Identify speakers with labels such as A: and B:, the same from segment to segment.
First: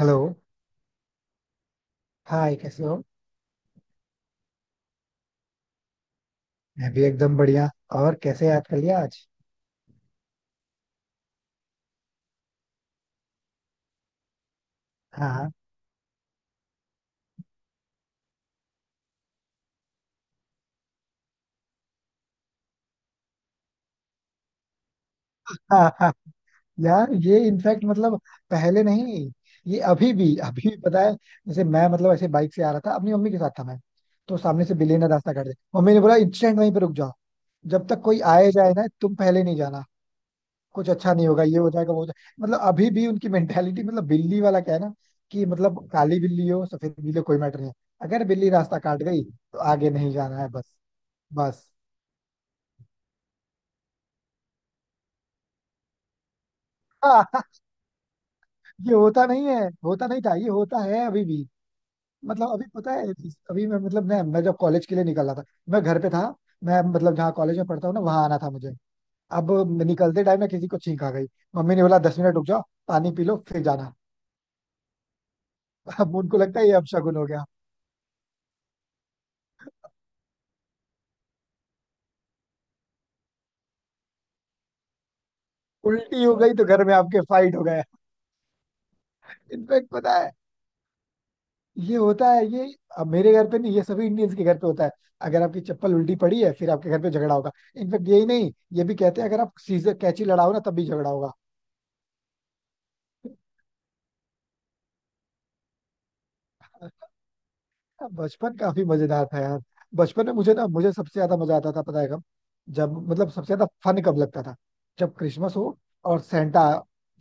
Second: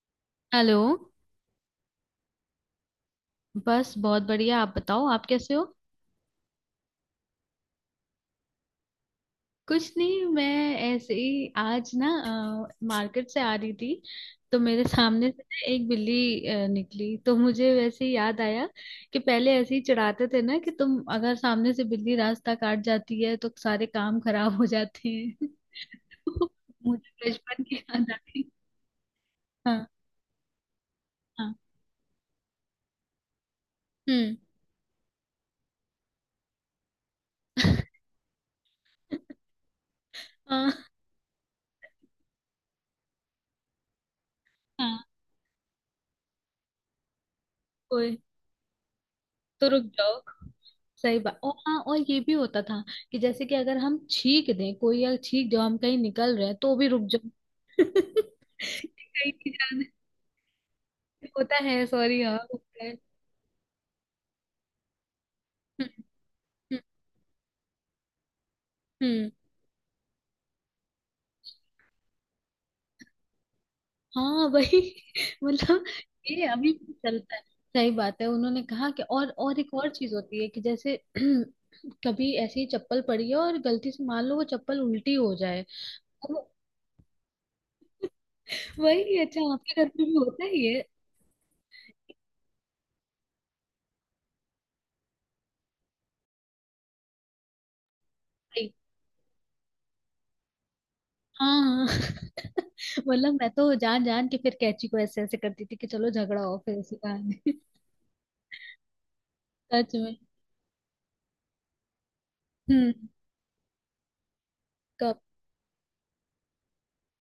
A: Hello.
B: Hello.
A: Hi, कैसे हो।
B: बस बहुत बढ़िया, आप बताओ आप कैसे हो।
A: मैं भी एकदम बढ़िया। और कैसे याद कर लिया आज।
B: कुछ नहीं, मैं ऐसे ही आज ना मार्केट से आ रही थी तो मेरे सामने से
A: हाँ,
B: ना एक बिल्ली निकली तो मुझे वैसे ही याद आया कि पहले ऐसे ही चिढ़ाते थे ना कि तुम अगर सामने से बिल्ली रास्ता काट जाती है तो सारे काम खराब हो जाते हैं।
A: हाँ, हाँ।
B: तो
A: यार,
B: मुझे
A: ये
B: बचपन की
A: इनफैक्ट
B: याद आ
A: मतलब
B: गई।
A: पहले नहीं। ये
B: हाँ।
A: अभी भी पता है।
B: हाँ।
A: जैसे मैं मतलब ऐसे बाइक से आ रहा था, अपनी मम्मी के साथ था मैं।
B: हम्म।
A: तो सामने से बिल्ली ने रास्ता काट दिया। मम्मी ने बोला, इंस्टेंट वहीं पे रुक जाओ। जब तक कोई आए जाए ना, तुम पहले नहीं जाना।
B: हाँ।
A: कुछ अच्छा नहीं होगा, ये हो जाएगा, वो हो जाएगा। मतलब अभी भी उनकी मेंटेलिटी, मतलब बिल्ली वाला क्या है ना। कि मतलब काली बिल्ली हो, सफेद बिल्ली हो, कोई मैटर नहीं है।
B: हाँ।
A: अगर बिल्ली रास्ता काट गई तो
B: तो रुक
A: आगे नहीं
B: जाओ।
A: जाना है, बस।
B: सही बात। और
A: बस।
B: हाँ, और ये भी होता था कि जैसे कि अगर हम छींक दें, कोई अगर छींक जाओ हम कहीं निकल रहे हैं तो भी रुक
A: हाँ।
B: जाओ।
A: ये होता
B: कहीं
A: नहीं
B: नहीं
A: है,
B: जाने।
A: होता नहीं था? ये होता है अभी भी।
B: होता है, सॉरी, हाँ
A: मतलब अभी
B: होता
A: पता
B: है।
A: है। अभी मैं मतलब मैं जब कॉलेज के लिए निकल रहा था, मैं
B: हम्म,
A: घर पे था।
B: हम्म,
A: मैं मतलब जहाँ कॉलेज में पढ़ता हूँ ना, वहां आना था मुझे।
B: हम्म।
A: अब निकलते टाइम मैं किसी को छींक आ गई। मम्मी ने बोला, 10 मिनट रुक जाओ। पानी पी लो फिर जाना।
B: हाँ वही। मतलब,
A: अब उनको
B: ये
A: लगता है
B: अभी
A: ये
B: भी
A: अपशगुन हो
B: चलता है।
A: गया।
B: सही बात है। उन्होंने कहा कि और एक और चीज होती है कि जैसे कभी ऐसी चप्पल पड़ी है और गलती से मान लो वो चप्पल उल्टी हो जाए।
A: उल्टी हो
B: अब
A: गई तो घर में आपके फाइट हो गया।
B: वही अच्छा आपके घर
A: इनफेक्ट
B: पे भी
A: पता है,
B: होता ही है।
A: ये होता है ये। अब मेरे घर पे नहीं, ये सभी इंडियंस के घर पे होता है। अगर आपकी चप्पल उल्टी पड़ी है, फिर आपके घर पे झगड़ा होगा। इनफेक्ट यही नहीं, ये भी कहते हैं अगर आप सीजर कैची लड़ाओ ना, तब भी झगड़ा होगा।
B: हाँ। मतलब मैं तो जान जान के फिर कैची को ऐसे ऐसे करती थी कि चलो झगड़ा हो फिर इसी बहाने।
A: हाँ, बचपन काफी मजेदार था यार।
B: सच में।
A: बचपन में मुझे सबसे ज्यादा मजा आता था, पता है कब?
B: हम्म।
A: जब मतलब सबसे ज्यादा फन कब लगता था? जब
B: कब?
A: क्रिसमस हो और सेंटा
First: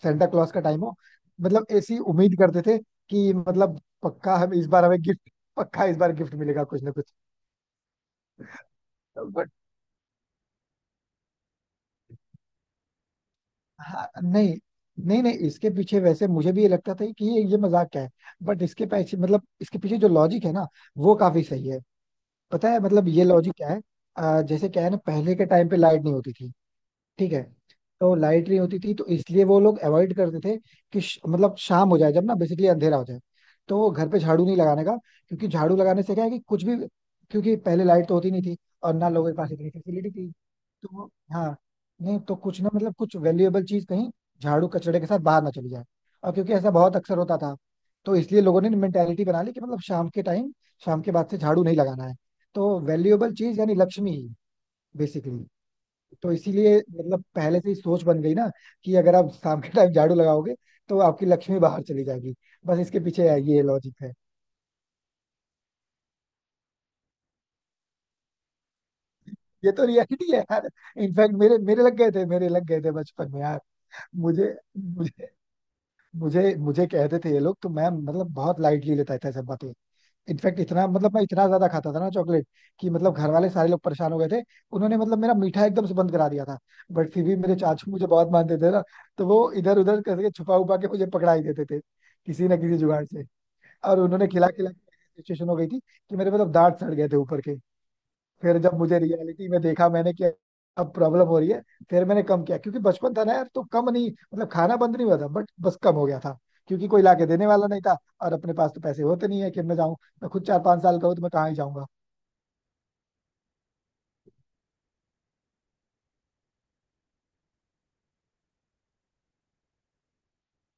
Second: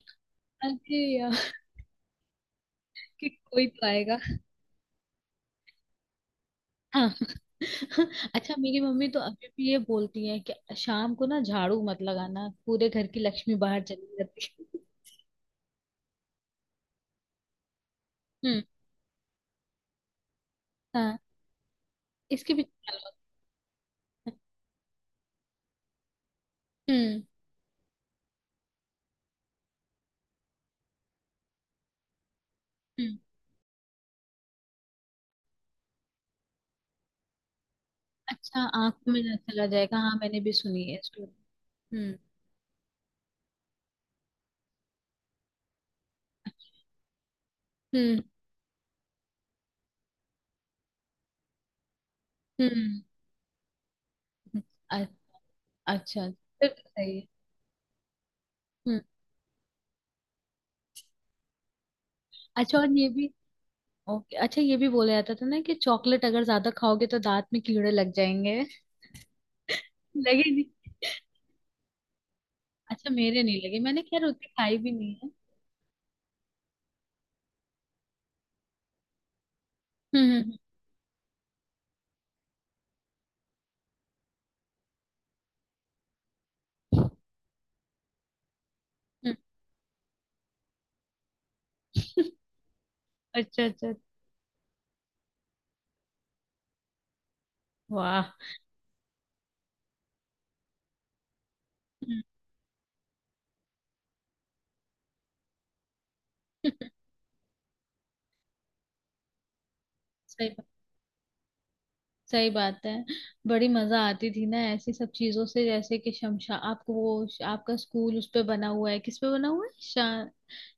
A: सेंटा क्लॉज का टाइम हो।
B: अरे यार।
A: मतलब ऐसी उम्मीद करते थे,
B: कि
A: कि
B: कोई
A: मतलब
B: तो आएगा।
A: पक्का, हम इस बार हमें गिफ्ट, पक्का इस बार गिफ्ट मिलेगा कुछ ना
B: हाँ।
A: कुछ।
B: अच्छा, मेरी मम्मी तो अभी
A: बट
B: भी ये बोलती है कि शाम को ना झाड़ू मत लगाना, पूरे घर की लक्ष्मी बाहर चली
A: हाँ,
B: जाती
A: नहीं,
B: है।
A: नहीं, नहीं, इसके पीछे वैसे मुझे भी ये लगता था कि ये मजाक क्या है।
B: हम्म।
A: बट इसके पीछे, मतलब इसके पीछे जो लॉजिक है ना, वो
B: हाँ।
A: काफी सही है।
B: इसके भी
A: पता है
B: ख्याल
A: मतलब
B: होता
A: ये लॉजिक क्या है?
B: है।
A: जैसे क्या है ना, पहले के टाइम पे लाइट नहीं होती थी।
B: हम्म,
A: ठीक है। तो लाइट नहीं होती थी, तो इसलिए वो लोग अवॉइड करते थे। कि मतलब शाम हो जाए जब, ना बेसिकली अंधेरा हो
B: हम्म।
A: जाए। तो वो घर पे झाड़ू नहीं लगाने का। क्योंकि झाड़ू लगाने से क्या है कि कुछ भी। क्योंकि पहले लाइट तो होती नहीं थी,
B: अच्छा
A: और ना
B: आंखों में
A: लोगों
B: ना
A: के पास
B: चला
A: इतनी
B: जाएगा,
A: फैसिलिटी
B: हाँ
A: थी।
B: मैंने भी सुनी है
A: हाँ।
B: स्टोरी। हम्म,
A: नहीं तो कुछ ना, मतलब कुछ वैल्यूएबल चीज कहीं झाड़ू कचड़े के साथ बाहर ना चली जाए। और क्योंकि ऐसा बहुत अक्सर होता था, तो
B: हम्म,
A: इसलिए लोगों ने मेंटेलिटी बना ली कि मतलब शाम के बाद से झाड़ू नहीं लगाना है। तो
B: हम्म,
A: वैल्यूएबल चीज यानी लक्ष्मी,
B: हम्म। अ-
A: बेसिकली।
B: अच्छा
A: तो
B: फिर
A: इसीलिए
B: तो सही
A: मतलब पहले से ही सोच बन गई ना,
B: है।
A: कि अगर आप शाम के टाइम झाड़ू लगाओगे तो आपकी लक्ष्मी बाहर चली जाएगी।
B: अच्छा
A: बस
B: और
A: इसके
B: ये भी।
A: पीछे है, ये लॉजिक है।
B: ओके, अच्छा ये भी बोला जाता था ना कि चॉकलेट अगर ज्यादा खाओगे तो दांत में कीड़े लग जाएंगे।
A: ये तो रियलिटी है
B: लगे नहीं?
A: यार। इनफैक्ट मेरे मेरे लग गए थे मेरे लग गए थे
B: अच्छा
A: बचपन में
B: मेरे
A: यार।
B: नहीं लगे, मैंने खैर उतनी
A: मुझे
B: खाई भी नहीं
A: मुझे
B: है।
A: मुझे मुझे कहते थे ये लोग, तो मैं मतलब बहुत लाइटली लेता था सब बातें।
B: हम्म,
A: इनफैक्ट इतना, मतलब मैं इतना ज्यादा खाता था ना चॉकलेट, कि मतलब घर वाले सारे लोग परेशान हो गए थे। उन्होंने मतलब मेरा मीठा एकदम से बंद करा दिया था। बट फिर भी मेरे चाचू मुझे बहुत मानते थे ना, तो
B: हम्म,
A: वो इधर उधर करके छुपा उपा के मुझे पकड़ा ही देते थे,
B: हम्म।
A: किसी ना किसी जुगाड़ से।
B: अच्छा अच्छा।
A: और उन्होंने खिला खिला के ऐसी सिचुएशन हो गई थी कि मेरे मतलब दांत सड़ गए थे ऊपर के।
B: वाह।
A: फिर जब मुझे रियलिटी में देखा मैंने कि अब प्रॉब्लम हो रही है, फिर
B: हम्म।
A: मैंने कम किया। क्योंकि बचपन था ना यार, तो कम नहीं, मतलब खाना बंद नहीं हुआ था, बट बस कम हो गया था। क्योंकि कोई लाके देने वाला नहीं था, और अपने पास तो पैसे होते नहीं है कि मैं जाऊं। मैं खुद
B: सही
A: चार
B: बात,
A: पांच साल का हूं, तो मैं कहाँ ही जाऊंगा।
B: सही बात है। बड़ी मजा आती थी ना ऐसी सब चीजों से, जैसे कि शमशा आपको वो आपका स्कूल उस पे बना हुआ है, किस पे बना हुआ है?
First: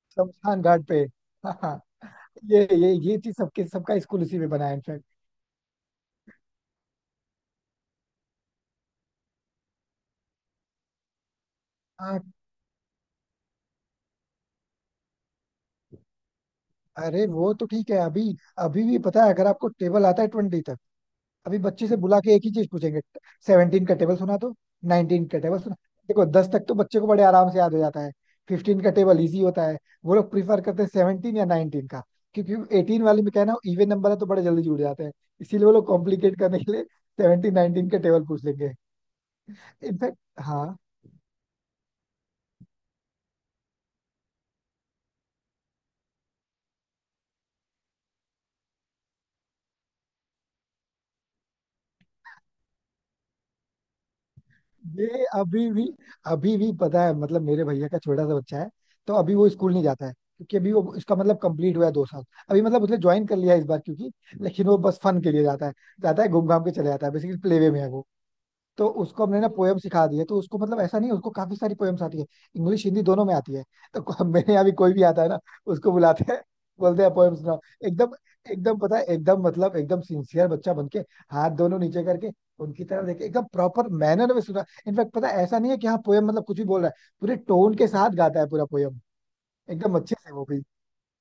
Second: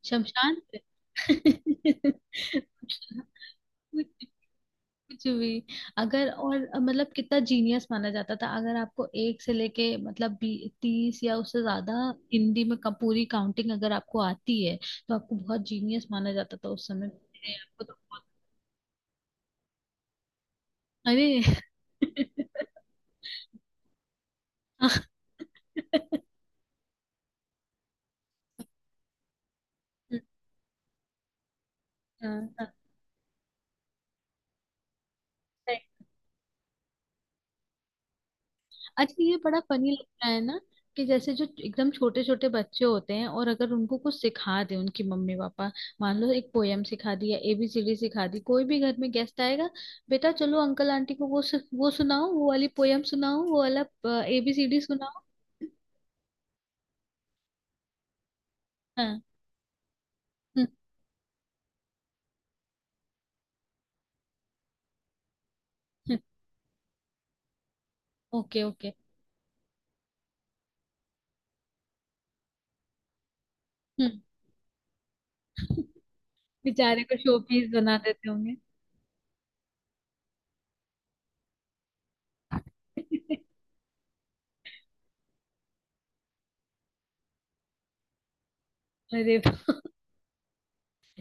B: शमशान
A: शमशान
B: पे।
A: घाट पे। हाँ। ये चीज सबके, सबका स्कूल इसी में बना है इनफैक्ट।
B: कुछ भी। अगर और मतलब कितना जीनियस माना जाता था अगर आपको एक से लेके मतलब बी 30 या उससे ज्यादा
A: हाँ।
B: हिंदी में पूरी काउंटिंग अगर आपको आती है तो आपको बहुत जीनियस माना जाता था उस समय।
A: अरे
B: अरे,
A: वो तो
B: आपको
A: ठीक
B: तो
A: है अभी।
B: बहुत।
A: अभी भी पता है, अगर आपको टेबल आता है 20।
B: अरे।
A: अभी बच्चे से बुला के एक ही चीज पूछेंगे, 17 का टेबल सुना तो?
B: हाँ।
A: 19 का टेबल सुना? देखो, 10 तक तो बच्चे को बड़े आराम से याद हो जाता है। 15 का टेबल इजी होता है। वो लोग प्रीफर करते हैं 17 या 19 का।
B: हाँ, हाँ।
A: क्योंकि 18 वाले में कहना इवन नंबर है, तो बड़े जल्दी जुड़ जाते हैं। इसीलिए वो लोग कॉम्प्लिकेट करने के लिए 17, 19 का टेबल पूछ लेंगे।
B: अच्छा ये बड़ा फनी
A: इनफैक्ट।
B: लगता है ना
A: हाँ।
B: कि जैसे जो एकदम छोटे छोटे बच्चे होते हैं, और अगर उनको कुछ सिखा दे उनकी मम्मी पापा, मान लो एक पोयम सिखा दी या एबीसीडी सिखा दी, कोई भी घर में गेस्ट आएगा, बेटा चलो अंकल आंटी को वो सुनाओ, वो वाली पोयम सुनाओ, वो वाला एबीसीडी सुनाओ।
A: ये अभी भी पता है, मतलब मेरे भैया का छोटा सा बच्चा है। तो
B: हाँ।
A: अभी वो स्कूल नहीं जाता है, क्योंकि अभी वो इसका मतलब कंप्लीट हुआ है 2 साल। अभी मतलब उसने ज्वाइन कर लिया है इस बार, क्योंकि लेकिन वो बस फन के लिए जाता है। जाता है, घूम घाम के चले जाता है, बेसिकली प्ले वे में है वो।
B: ओके,
A: तो
B: ओके।
A: उसको हमने ना पोएम सिखा दी है, तो उसको मतलब ऐसा नहीं है, उसको काफी सारी पोएम्स आती है। इंग्लिश हिंदी दोनों में आती है। मेरे यहाँ भी कोई भी आता है ना, उसको बुलाते हैं,
B: बेचारे
A: बोलते हैं
B: को
A: पोएम
B: शो
A: सुनाओ।
B: पीस बना
A: एकदम।
B: देते होंगे।
A: एकदम, पता है, एकदम मतलब एकदम सिंसियर बच्चा बन के, हाथ दोनों नीचे करके, उनकी तरफ देखे, एकदम प्रॉपर मैनर में सुना। इनफैक्ट पता है, ऐसा नहीं है कि हाँ, पोएम मतलब कुछ भी बोल रहा है। पूरे टोन के साथ गाता है पूरा पोएम,
B: अरे
A: एकदम अच्छे से, वो भी।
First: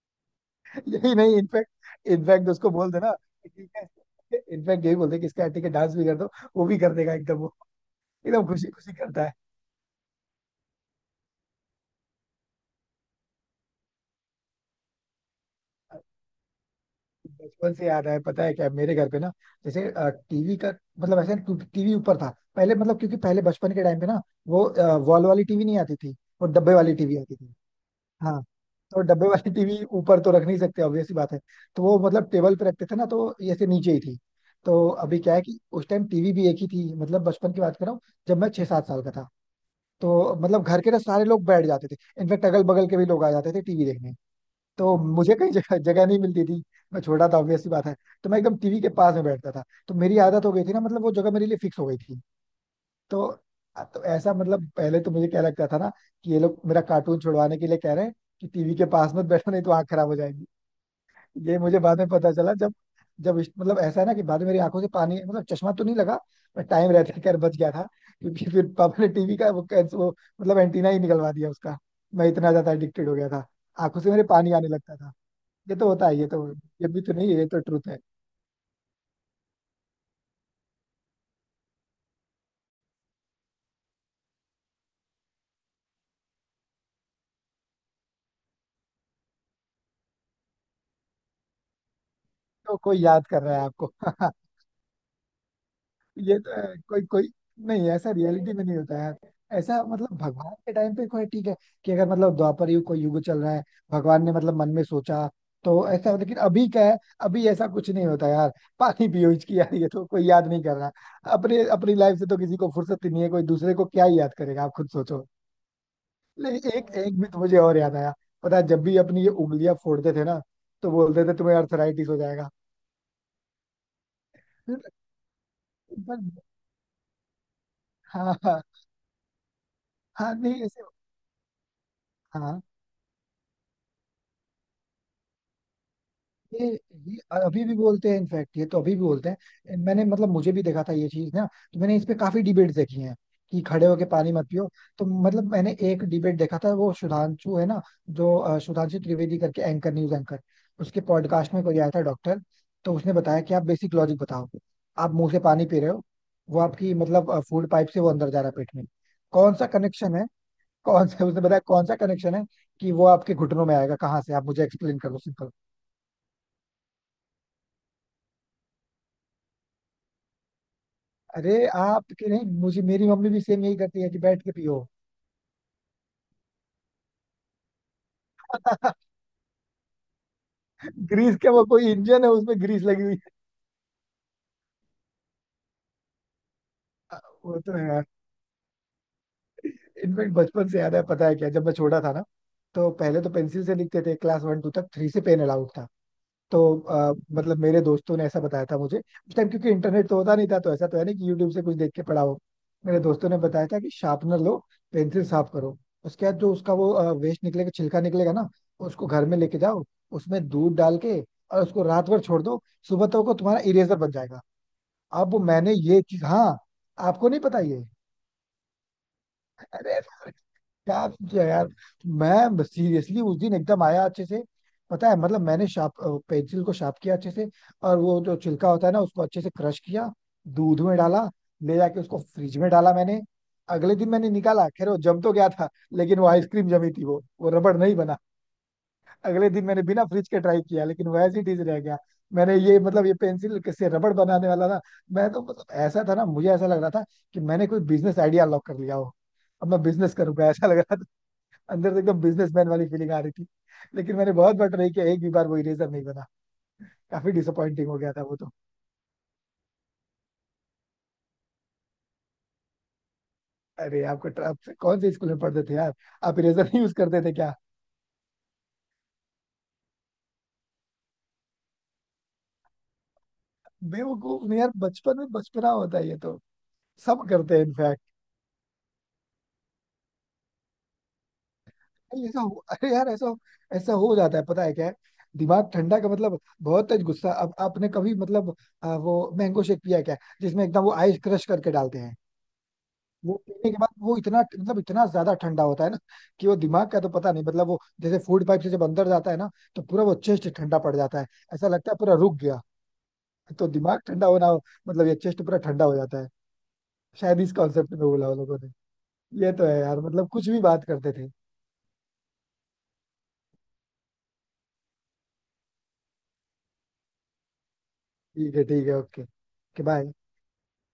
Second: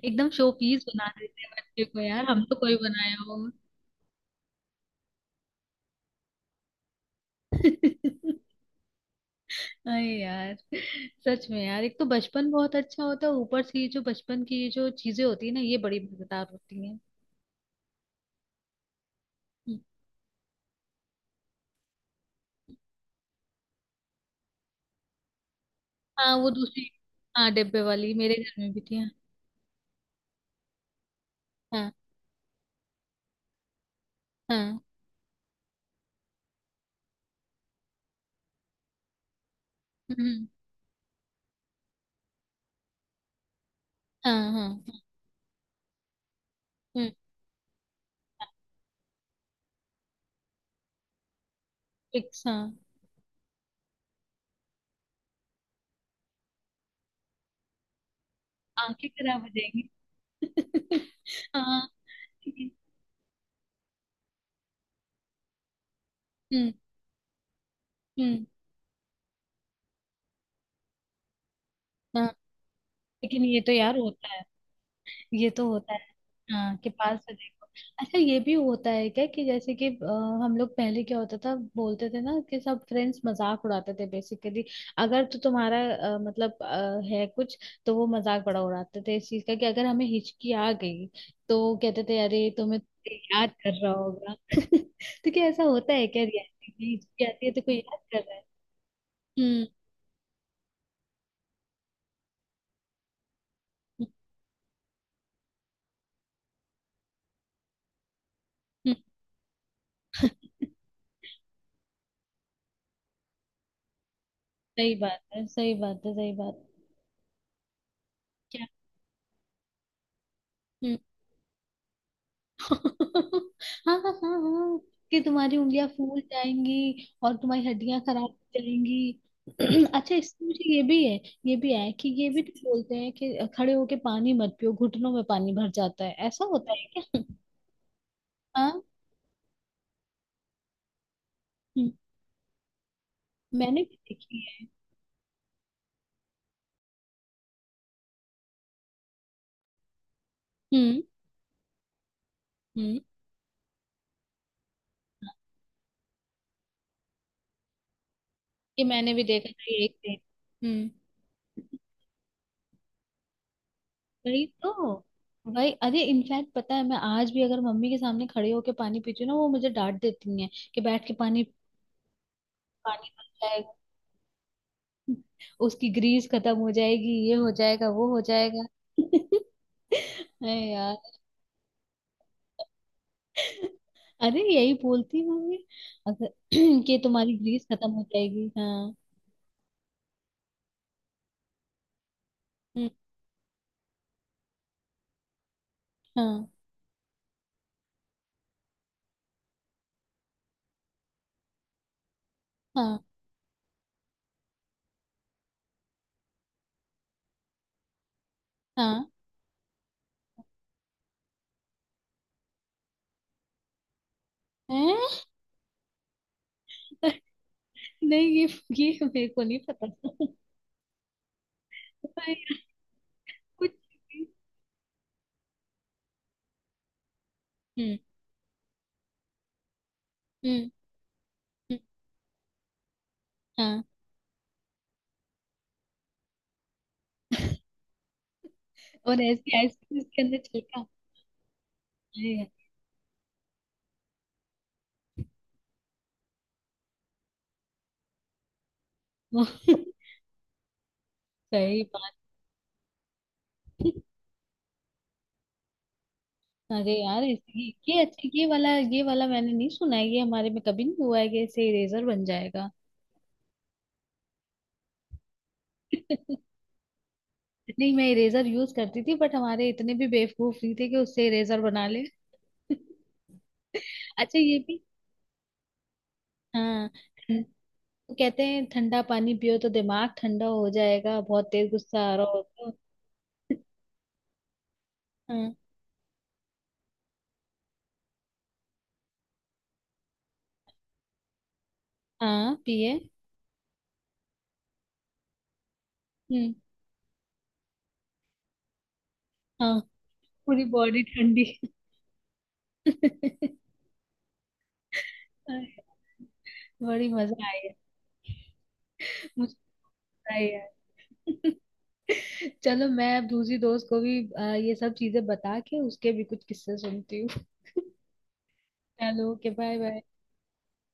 B: एकदम शो पीस बना
A: यही नहीं,
B: देते हैं बच्चे को
A: इनफैक्ट
B: यार, हम
A: इनफैक्ट
B: तो
A: उसको
B: कोई
A: बोल देना
B: बनाया
A: कि
B: होगा।
A: ठीक है। इनफैक्ट यही बोलते हैं कि इसका ठीक है, डांस भी कर दो। वो भी कर देगा, एकदम वो। एकदम खुशी खुशी करता है।
B: अरे यार। सच में यार, एक तो बचपन बहुत अच्छा होता है, ऊपर से ये जो बचपन की ये जो चीजें होती है ना, ये बड़ी मजेदार होती हैं।
A: बचपन से याद है, पता है क्या, मेरे घर पे ना,
B: हम्म।
A: जैसे टीवी का, मतलब ऐसे टीवी ऊपर था। पहले मतलब, क्योंकि पहले बचपन के टाइम पे ना, वो वॉल वाली टीवी नहीं आती थी।
B: हाँ
A: वो
B: वो
A: डब्बे
B: दूसरी।
A: वाली टीवी आती
B: हाँ
A: थी।
B: डिब्बे वाली, मेरे
A: हाँ।
B: घर में भी थी।
A: तो
B: हाँ।
A: डब्बे वाली टीवी ऊपर तो रख नहीं सकते, ऑब्वियस सी बात है। तो
B: हाँ।
A: वो मतलब टेबल पे रखते थे ना, तो ये ऐसे नीचे ही थी।
B: हाँ।
A: तो अभी क्या है कि उस टाइम टीवी भी एक ही थी, मतलब बचपन की बात कर रहा हूँ, जब मैं 6-7 साल का था। तो
B: हम्म।
A: मतलब घर के ना सारे लोग बैठ जाते थे। इनफेक्ट अगल बगल के भी लोग आ जाते थे टीवी देखने।
B: हाँ।
A: तो
B: हाँ।
A: मुझे कहीं जगह जगह नहीं मिलती थी, मैं
B: हम्म।
A: छोटा था, ऑब्वियस सी बात है। तो मैं एकदम टीवी के पास में बैठता था, तो मेरी आदत हो गई थी ना, मतलब वो जगह मेरे लिए फिक्स हो गई थी।
B: फिक्स, हाँ।
A: तो तो ऐसा मतलब, पहले तो मुझे क्या लगता था ना, कि ये लोग मेरा कार्टून छुड़वाने के लिए कह रहे हैं कि टीवी के
B: आंखें
A: पास मत
B: खराब हो
A: बैठो, नहीं तो
B: जाएंगी।
A: आंख खराब हो जाएगी। ये मुझे
B: हाँ।
A: बाद में पता चला, जब जब इस- मतलब ऐसा है ना कि बाद में मेरी आंखों से पानी, मतलब चश्मा तो नहीं लगा, पर
B: हम्म।
A: टाइम रहते खैर बच गया था। क्योंकि
B: हम्म।
A: फिर पापा ने टीवी का वो मतलब एंटीना ही निकलवा दिया उसका।
B: हाँ
A: मैं इतना ज्यादा एडिक्टेड हो गया
B: लेकिन
A: था,
B: ये तो यार
A: आंखों से मेरे
B: होता है,
A: पानी आने लगता था।
B: ये तो
A: ये तो
B: होता है।
A: होता है, ये तो।
B: हाँ
A: ये
B: कि
A: भी तो
B: पास
A: नहीं
B: से
A: है, ये तो
B: देखो।
A: ट्रुथ है।
B: अच्छा, ये भी होता है क्या कि जैसे कि हम लोग पहले क्या होता था बोलते थे ना कि सब फ्रेंड्स मजाक उड़ाते थे, बेसिकली अगर तो तुम्हारा मतलब है कुछ, तो वो मजाक बड़ा उड़ाते थे इस चीज का कि अगर हमें हिचकी आ गई तो कहते थे अरे
A: तो
B: तुम्हें
A: कोई
B: तो
A: याद कर
B: याद
A: रहा है
B: कर रहा
A: आपको।
B: होगा। तो क्या ऐसा होता है क्या,
A: ये तो
B: रियलिटी
A: है,
B: में
A: कोई
B: हिचकी
A: कोई।
B: आती है तो कोई
A: नहीं,
B: याद
A: ऐसा
B: कर रहा है?
A: रियलिटी में नहीं होता है।
B: हम्म।
A: ऐसा मतलब भगवान के टाइम पे कोई ठीक है, कि अगर मतलब द्वापर युग, कोई युग चल रहा है, भगवान ने मतलब मन में सोचा, तो ऐसा। लेकिन अभी क्या है, अभी ऐसा कुछ नहीं होता यार।
B: हम्म,
A: पानी पियो इसकी, यार ये तो कोई याद नहीं
B: हम्म।
A: कर रहा। अपने अपनी लाइफ से तो किसी को फुर्सत ही नहीं है, कोई दूसरे को क्या ही याद करेगा, आप खुद
B: सही बात
A: सोचो।
B: है, सही बात है, सही बात।
A: लेकिन एक, एक भी तो मुझे और याद आया। पता है, जब भी अपनी ये उंगलियां फोड़ते थे ना, तो
B: क्या?
A: बोलते थे तुम्हें अर्थराइटिस हो जाएगा।
B: हाँ, हाँ, हाँ, हाँ।
A: फिर
B: कि तुम्हारी उंगलियां फूल
A: बस-
B: जाएंगी और तुम्हारी हड्डियां खराब हो
A: हाँ, हाँ,
B: जाएंगी। अच्छा
A: हाँ।
B: इसमें
A: नहीं,
B: मुझे ये
A: ऐसे।
B: भी है। ये भी है कि, ये भी
A: हाँ।
B: तो बोलते हैं कि खड़े होके पानी मत पियो, घुटनों में पानी भर जाता है, ऐसा
A: ये
B: होता है
A: ये
B: क्या?
A: अभी भी बोलते हैं, इनफैक्ट ये तो
B: हाँ।
A: अभी भी बोलते हैं। मैंने मतलब मुझे भी देखा था ये चीज ना, तो
B: हम्म।
A: मैंने इस पे काफी डिबेट्स देखी हैं, कि
B: मैंने
A: खड़े
B: भी
A: होके पानी
B: देखी
A: मत
B: है।
A: पियो। तो मतलब मैंने एक डिबेट देखा था, वो सुधांशु है ना, जो सुधांशु त्रिवेदी करके एंकर, न्यूज एंकर, उसके
B: हम्म,
A: पॉडकास्ट में कोई आया था डॉक्टर। तो
B: हम्म।
A: उसने बताया कि आप बेसिक लॉजिक बताओ। आप मुंह से पानी पी रहे हो, वो आपकी मतलब फूड पाइप से वो अंदर जा रहा है पेट
B: ये
A: में।
B: मैंने भी देखा
A: कौन
B: था
A: सा
B: ये एक
A: कनेक्शन
B: दिन।
A: है?
B: हम्म।
A: कौन सा, उसने बताया कौन सा कनेक्शन है कि वो आपके घुटनों में आएगा? कहाँ से? आप
B: वही
A: मुझे
B: तो।
A: एक्सप्लेन करो, सिंपल।
B: वही, अरे इनफैक्ट पता है, मैं आज भी अगर मम्मी के सामने खड़े होके पानी पीती हूँ ना वो मुझे डांट देती है कि बैठ के पानी।
A: अरे आपके नहीं, मुझे मेरी
B: पानी
A: मम्मी भी सेम यही करती है कि बैठ के पियो।
B: उसकी ग्रीस खत्म हो जाएगी, ये हो जाएगा वो हो जाएगा। अरे यार।
A: ग्रीस क्या, वो कोई इंजन है उसमें ग्रीस लगी हुई है?
B: अरे यही बोलती होंगी अगर कि
A: हाँ,
B: तुम्हारी
A: वो
B: ग्रीस
A: तो है
B: खत्म हो
A: यार।
B: जाएगी, हाँ।
A: इनफेक्ट बचपन से याद है, पता है क्या, जब मैं छोटा था ना,
B: हम्म,
A: तो पहले तो पेंसिल से लिखते थे, क्लास वन टू तक, थ्री से पेन अलाउड था।
B: हाँ,
A: तो मतलब मेरे दोस्तों ने ऐसा बताया था मुझे उस टाइम, क्योंकि इंटरनेट तो होता नहीं था, तो ऐसा तो है नहीं कि यूट्यूब से कुछ देख के पढ़ा हो।
B: हाँ,
A: मेरे दोस्तों ने बताया था कि शार्पनर लो, पेंसिल साफ करो। उसके बाद जो उसका वो वेस्ट निकलेगा, छिलका निकलेगा ना, उसको
B: हाँ।
A: घर में लेके जाओ। उसमें दूध डाल के और उसको रात भर छोड़ दो, सुबह तक को तुम्हारा इरेजर बन जाएगा।
B: हैं?
A: अब मैंने ये चीज। हाँ, आपको नहीं पता ये?
B: नहीं ये, मेरे को नहीं पता,
A: अरे,
B: अरे
A: क्या जो यार।
B: यार,
A: मैं सीरियसली उस दिन
B: कुछ
A: एकदम आया
B: भी।
A: अच्छे से। पता है, मतलब मैंने शार्प पेंसिल को शार्प किया अच्छे से, और
B: हम्म,
A: वो जो छिलका होता है ना, उसको अच्छे से क्रश किया,
B: हम्म,
A: दूध में डाला, ले
B: हम्म।
A: जाके उसको फ्रिज में डाला मैंने।
B: हाँ
A: अगले दिन मैंने निकाला, खैर वो जम तो गया था, लेकिन वो आइसक्रीम जमी थी, वो रबड़ नहीं बना।
B: और
A: अगले
B: ऐसी
A: दिन मैंने
B: आइसक्रीम
A: बिना
B: इसके
A: फ्रिज
B: अंदर
A: के ट्राई किया,
B: छिलका।
A: लेकिन वो एज इट इज रह गया।
B: अरे
A: मैंने ये मतलब ये पेंसिल से रबड़ बनाने वाला ना, मैं तो मतलब ऐसा था ना, मुझे ऐसा लग रहा था कि मैंने कोई बिजनेस आइडिया लॉक कर लिया हो। अब
B: यार।
A: मैं बिजनेस करूंगा, ऐसा लग रहा था।
B: सही
A: अंदर से
B: बात।
A: एकदम बिजनेसमैन वाली फीलिंग आ रही थी। लेकिन मैंने बहुत बार ट्राई किया, एक भी बार वो इरेजर नहीं बना।
B: अरे यार
A: काफी डिसअपॉइंटिंग हो
B: ये
A: गया था
B: अच्छा
A: वो तो।
B: ये वाला मैंने नहीं सुना है, ये हमारे में कभी नहीं हुआ है कि इससे इरेजर बन जाएगा।
A: अरे आपको आप कौन से स्कूल में पढ़ते थे यार, आप इरेजर नहीं यूज करते थे क्या?
B: नहीं मैं इरेजर यूज करती थी बट हमारे इतने भी बेवकूफ नहीं थे कि उससे इरेजर बना ले। अच्छा
A: बेवकूफ
B: ये
A: नहीं यार,
B: भी।
A: बचपन में बचपना होता है ये तो,
B: हाँ।
A: सब
B: ठं-
A: करते हैं इनफैक्ट।
B: वो कहते हैं ठंडा पानी पियो तो दिमाग ठंडा हो जाएगा बहुत तेज गुस्सा आ रहा
A: नहीं,
B: हो तो।
A: अरे यार, ऐसा ऐसा हो जाता है, पता है क्या है।
B: हाँ।
A: दिमाग ठंडा का मतलब बहुत तेज गुस्सा। अब आपने कभी मतलब, वो मैंगो शेक पिया क्या, जिसमें एकदम वो आइस क्रश करके डालते हैं?
B: हाँ पिए।
A: वो पीने के बाद वो इतना, मतलब इतना ज्यादा ठंडा होता है ना, कि
B: हम्म।
A: वो दिमाग का तो पता नहीं, मतलब वो जैसे फूड पाइप से जब अंदर जाता है ना,
B: हाँ।
A: तो पूरा वो चेस्ट
B: पूरी
A: ठंडा पड़
B: बॉडी
A: जाता है।
B: ठंडी।
A: ऐसा लगता है पूरा रुक गया। तो दिमाग ठंडा होना, मतलब ये चेस्ट पूरा ठंडा हो जाता है।
B: बड़ी
A: शायद
B: मजा
A: इस
B: आई है।
A: कॉन्सेप्ट में बोला उन लोगों ने। ये
B: मुझे
A: तो है यार, मतलब
B: मजा आई
A: कुछ भी बात करते थे।
B: है। चलो मैं अब दूसरी दोस्त को भी ये सब चीजें बता के उसके भी कुछ किस्से सुनती हूँ।
A: ठीक है, ठीक है, ओके,
B: चलो ओके, बाय बाय।
A: बाय।